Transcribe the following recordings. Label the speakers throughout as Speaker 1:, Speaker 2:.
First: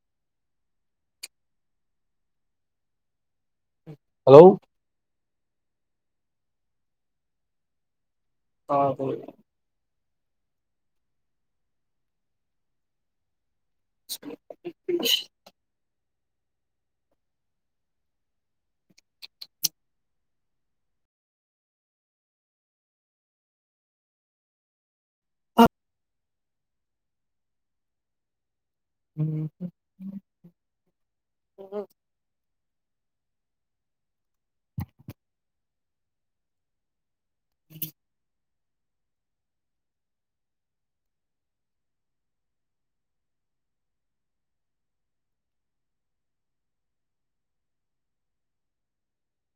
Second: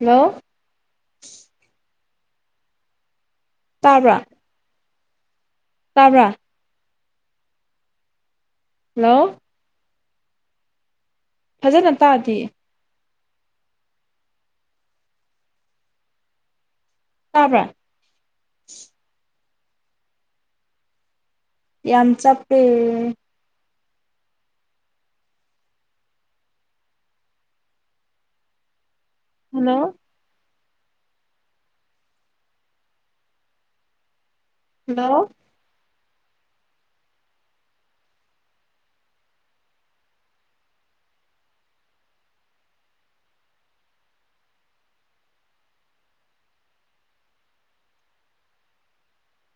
Speaker 1: hello ꯇꯥꯕ꯭ꯔꯥ
Speaker 2: hello
Speaker 1: ꯇꯕꯔꯥ
Speaker 2: ꯑꯥ ꯍ [unintelligible]
Speaker 1: ꯍꯜꯂꯣ ꯐꯖꯅ ꯇꯥꯗꯦ
Speaker 2: [unintelligible]
Speaker 1: ꯇꯥꯕ꯭ꯔ ꯌꯥꯝꯆꯥ ꯄꯦ
Speaker 2: ꯑ ꯎꯝ
Speaker 1: ꯍꯜꯂꯣ
Speaker 2: ꯎꯝ
Speaker 1: ꯍꯜꯂꯣ
Speaker 2: [inaudible]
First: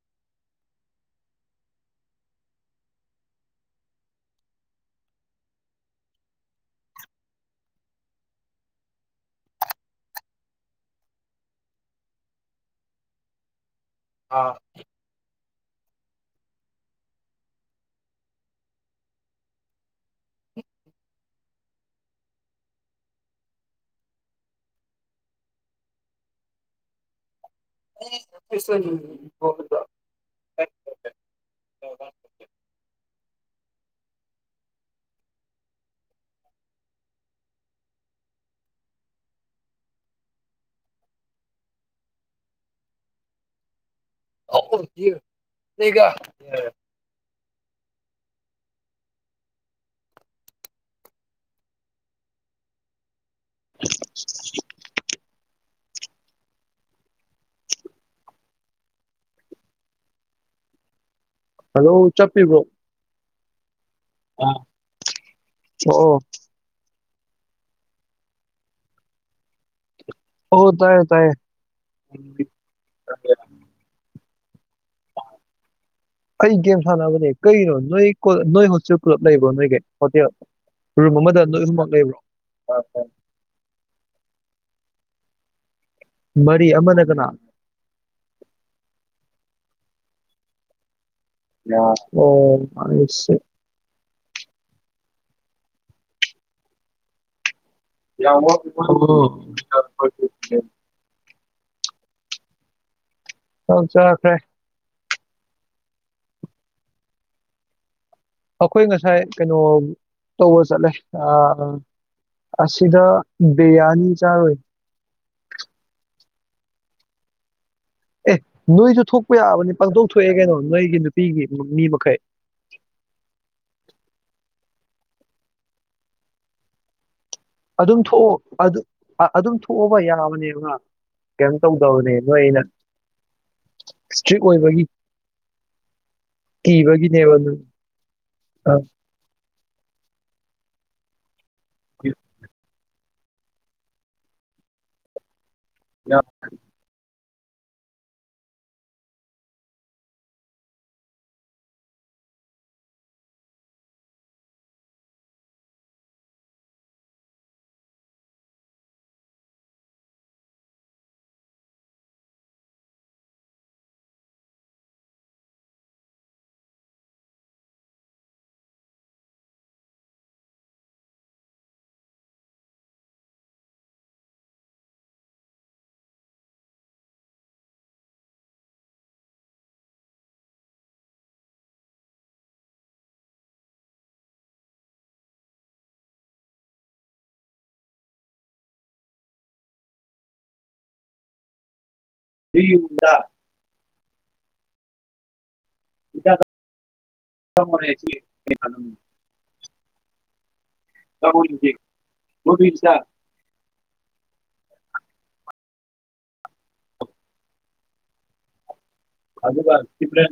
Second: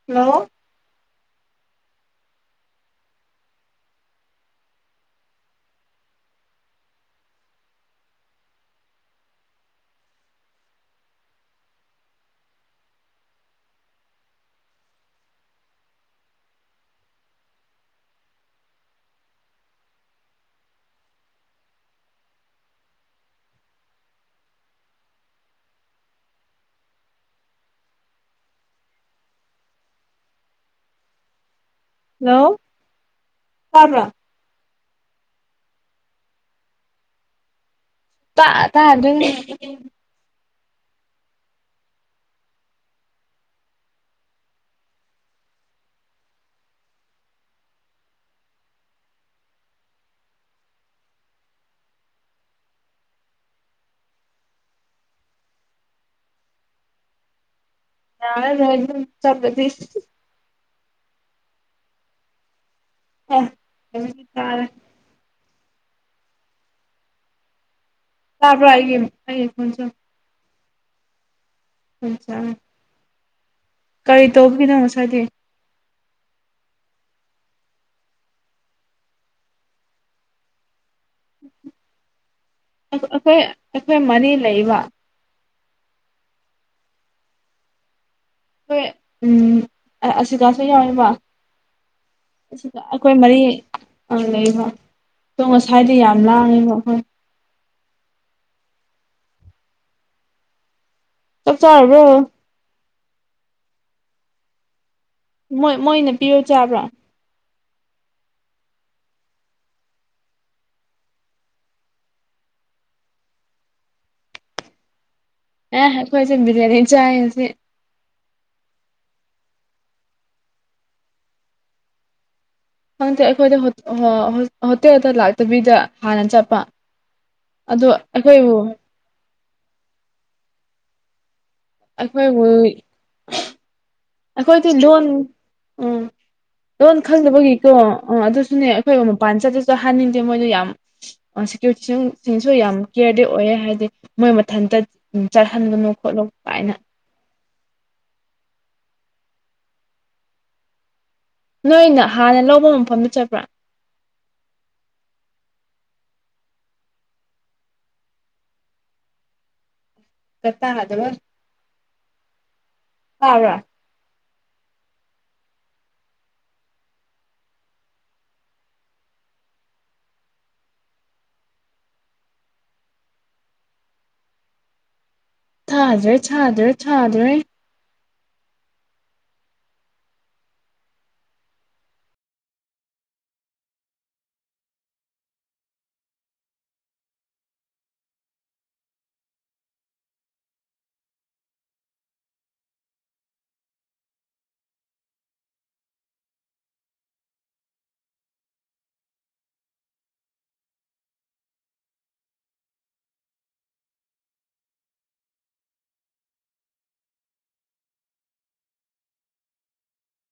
Speaker 1: ꯍꯜꯂꯣ
Speaker 2: ꯑꯥ [unintelligible]
Speaker 1: ꯍꯦꯜꯂꯣ ꯇꯥꯕꯔ꯭ ꯇꯥ ꯇꯥ ꯑꯗꯨ
Speaker 2: ꯑꯒ [unintelligible] [unintelligible]
Speaker 1: ꯌꯥꯥꯟꯝ ꯆꯗ ꯊꯁ [unintelligible]
Speaker 2: ꯍꯥꯜꯂꯣ ꯆꯞꯄꯤꯕ꯭ꯔꯣ
Speaker 1: ꯑ ꯇꯥꯔꯦ ꯇꯥꯔꯦ
Speaker 2: ꯑꯣ
Speaker 1: ꯇꯥꯕ꯭ꯔ ꯑꯏ ꯍꯥꯏ [unintelligible]
Speaker 2: ꯑꯣ ꯇꯥꯏꯌꯦ ꯇꯥꯏꯌꯦ
Speaker 1: ꯑꯆꯥ ꯀꯔꯤ ꯇꯧꯕꯈꯤꯗꯣ ꯉꯥꯁꯥꯏꯗꯩꯩ
Speaker 2: ꯑꯩ ꯒꯦꯝ ꯁꯥꯟꯅꯕꯅꯦ ꯀꯩꯅꯣ ꯅꯣꯏ ꯅꯣꯏ ꯍꯣꯠꯁꯨꯦꯜ ꯄꯨꯂꯞ ꯂꯩꯕ꯭ꯔꯣ ꯅꯣꯏꯒꯤ ꯍꯣꯇꯦꯜ ꯔꯨꯝ ꯑꯃꯗ ꯅꯣꯏ ꯑꯃꯛ ꯂꯩꯕ꯭ꯔꯣ
Speaker 1: ꯑꯩꯈꯣꯏ ꯑꯩꯈꯣꯏ ꯃꯔꯤ ꯂꯩꯕ
Speaker 2: ꯃꯔꯤ ꯑꯃꯅ ꯀꯅꯥ
Speaker 1: ꯍꯣꯏ ꯎꯝ ꯑꯁꯤꯒꯥꯁꯨ ꯌꯥꯎꯋꯤꯕ ꯑꯩꯈꯣꯏ ꯃꯔꯤ ꯂꯩꯕ꯭ꯔꯣ ꯑꯗꯣ ꯉꯁꯥꯏꯗꯤ ꯌꯥꯝ ꯂꯥꯡꯉꯤꯕ ꯑꯩꯈꯣꯏ
Speaker 2: ꯌꯥ [unintelligible]
Speaker 1: ꯆꯥꯛ ꯆꯥꯔꯔꯕꯣ
Speaker 2: ꯍ ꯆꯈ꯭ꯔꯦ
Speaker 1: ꯃꯣꯏ ꯃꯣꯏꯅ ꯄꯤꯔꯣ ꯆꯥꯕ꯭ꯔꯥ
Speaker 2: ꯑꯩꯈꯣꯏ ꯉꯁꯥꯏ ꯀꯩꯅꯣ ꯇꯧꯕ ꯆꯠꯂꯦ ꯑꯥ ꯑꯁꯤꯗ ꯕꯤꯌꯥꯅꯤ ꯆꯥꯔꯣꯏ
Speaker 1: ꯑꯦ ꯑꯩꯈꯣꯏꯁꯦ ꯕꯤꯔꯌꯥꯅꯤ ꯆꯥꯏꯌꯦ ꯉꯁꯤ
Speaker 2: ꯑꯦ ꯅꯣꯏꯁꯨ ꯊꯣꯛꯄ ꯌꯥꯕꯅꯤ ꯄꯥꯡꯊꯣꯛ ꯊꯣꯛꯑꯦ ꯀꯩꯅꯣ ꯅꯣꯏꯒꯤ ꯅꯨꯄꯤꯒꯤ ꯃꯤ ꯃꯈꯩ
Speaker 1: ꯈꯪꯗꯦ ꯑꯩꯈꯣꯏꯗ ꯍꯣꯇꯦꯜꯗ ꯂꯥꯛꯇꯕꯤꯗ ꯍꯥꯟꯅ ꯆꯠꯄ ꯑꯗꯨ
Speaker 2: ꯑꯗꯨꯝ ꯊꯣꯛꯑꯣ
Speaker 1: ꯑꯩꯈꯣꯏꯕꯨ
Speaker 2: ꯑꯗꯨ ꯑ ꯑꯗꯨꯝ ꯊꯣꯛꯑꯕ ꯌꯥꯕꯅꯦꯕ ꯀꯩꯅꯣꯝ ꯇꯧꯗꯕꯅꯦ ꯅꯣꯏ
Speaker 1: ꯑꯩꯈꯣꯏꯕꯨ
Speaker 2: ꯑꯩꯅ
Speaker 1: ꯑꯩꯈꯣꯏꯗꯤ ꯂꯣꯟꯣꯟ ꯎꯝ ꯂꯣꯟ
Speaker 2: ꯀꯤꯕꯒꯤꯅꯦꯕ ꯅꯣꯏ
Speaker 1: ꯈꯪꯗꯅꯕꯒꯤꯀꯣ ꯑ ꯑꯗꯨꯁꯨꯅꯦ
Speaker 2: ꯑ
Speaker 1: ꯑꯩꯈꯣꯏ ꯑꯣ ꯍꯅꯤꯡꯗꯦ ꯃꯣꯏꯅ ꯌꯥꯝ ꯁꯦꯀ꯭ꯌꯨꯔꯤꯇꯤꯁꯤꯡꯁꯨ ꯌꯥꯝ ꯀꯦꯌꯔꯗꯤ ꯑꯣꯏꯔꯦ ꯍꯥꯏꯗꯤ ꯃꯣꯏ ꯃꯊꯟꯇ ꯆꯠꯍꯟꯒꯅꯨ ꯈꯣꯠꯂꯣ ꯀꯥꯏꯅ ꯅꯣꯏꯅ ꯍꯥꯟꯅ ꯂꯧꯕ ꯃꯐꯝꯗ ꯆꯠꯄ꯭ꯔꯥ ꯆꯠꯇꯗꯕ ꯑ ꯋꯥ ꯊꯥꯖ꯭ꯔꯦ ꯊꯥꯖ꯭ꯔꯦ ꯊꯥꯖ꯭ꯔꯦ
Speaker 2: ꯌꯦꯗ ꯏ ꯃ ꯇꯔꯨꯖꯤ ꯃꯕꯤ ꯁꯥ ꯑꯖꯕꯄ꯭ꯔꯦ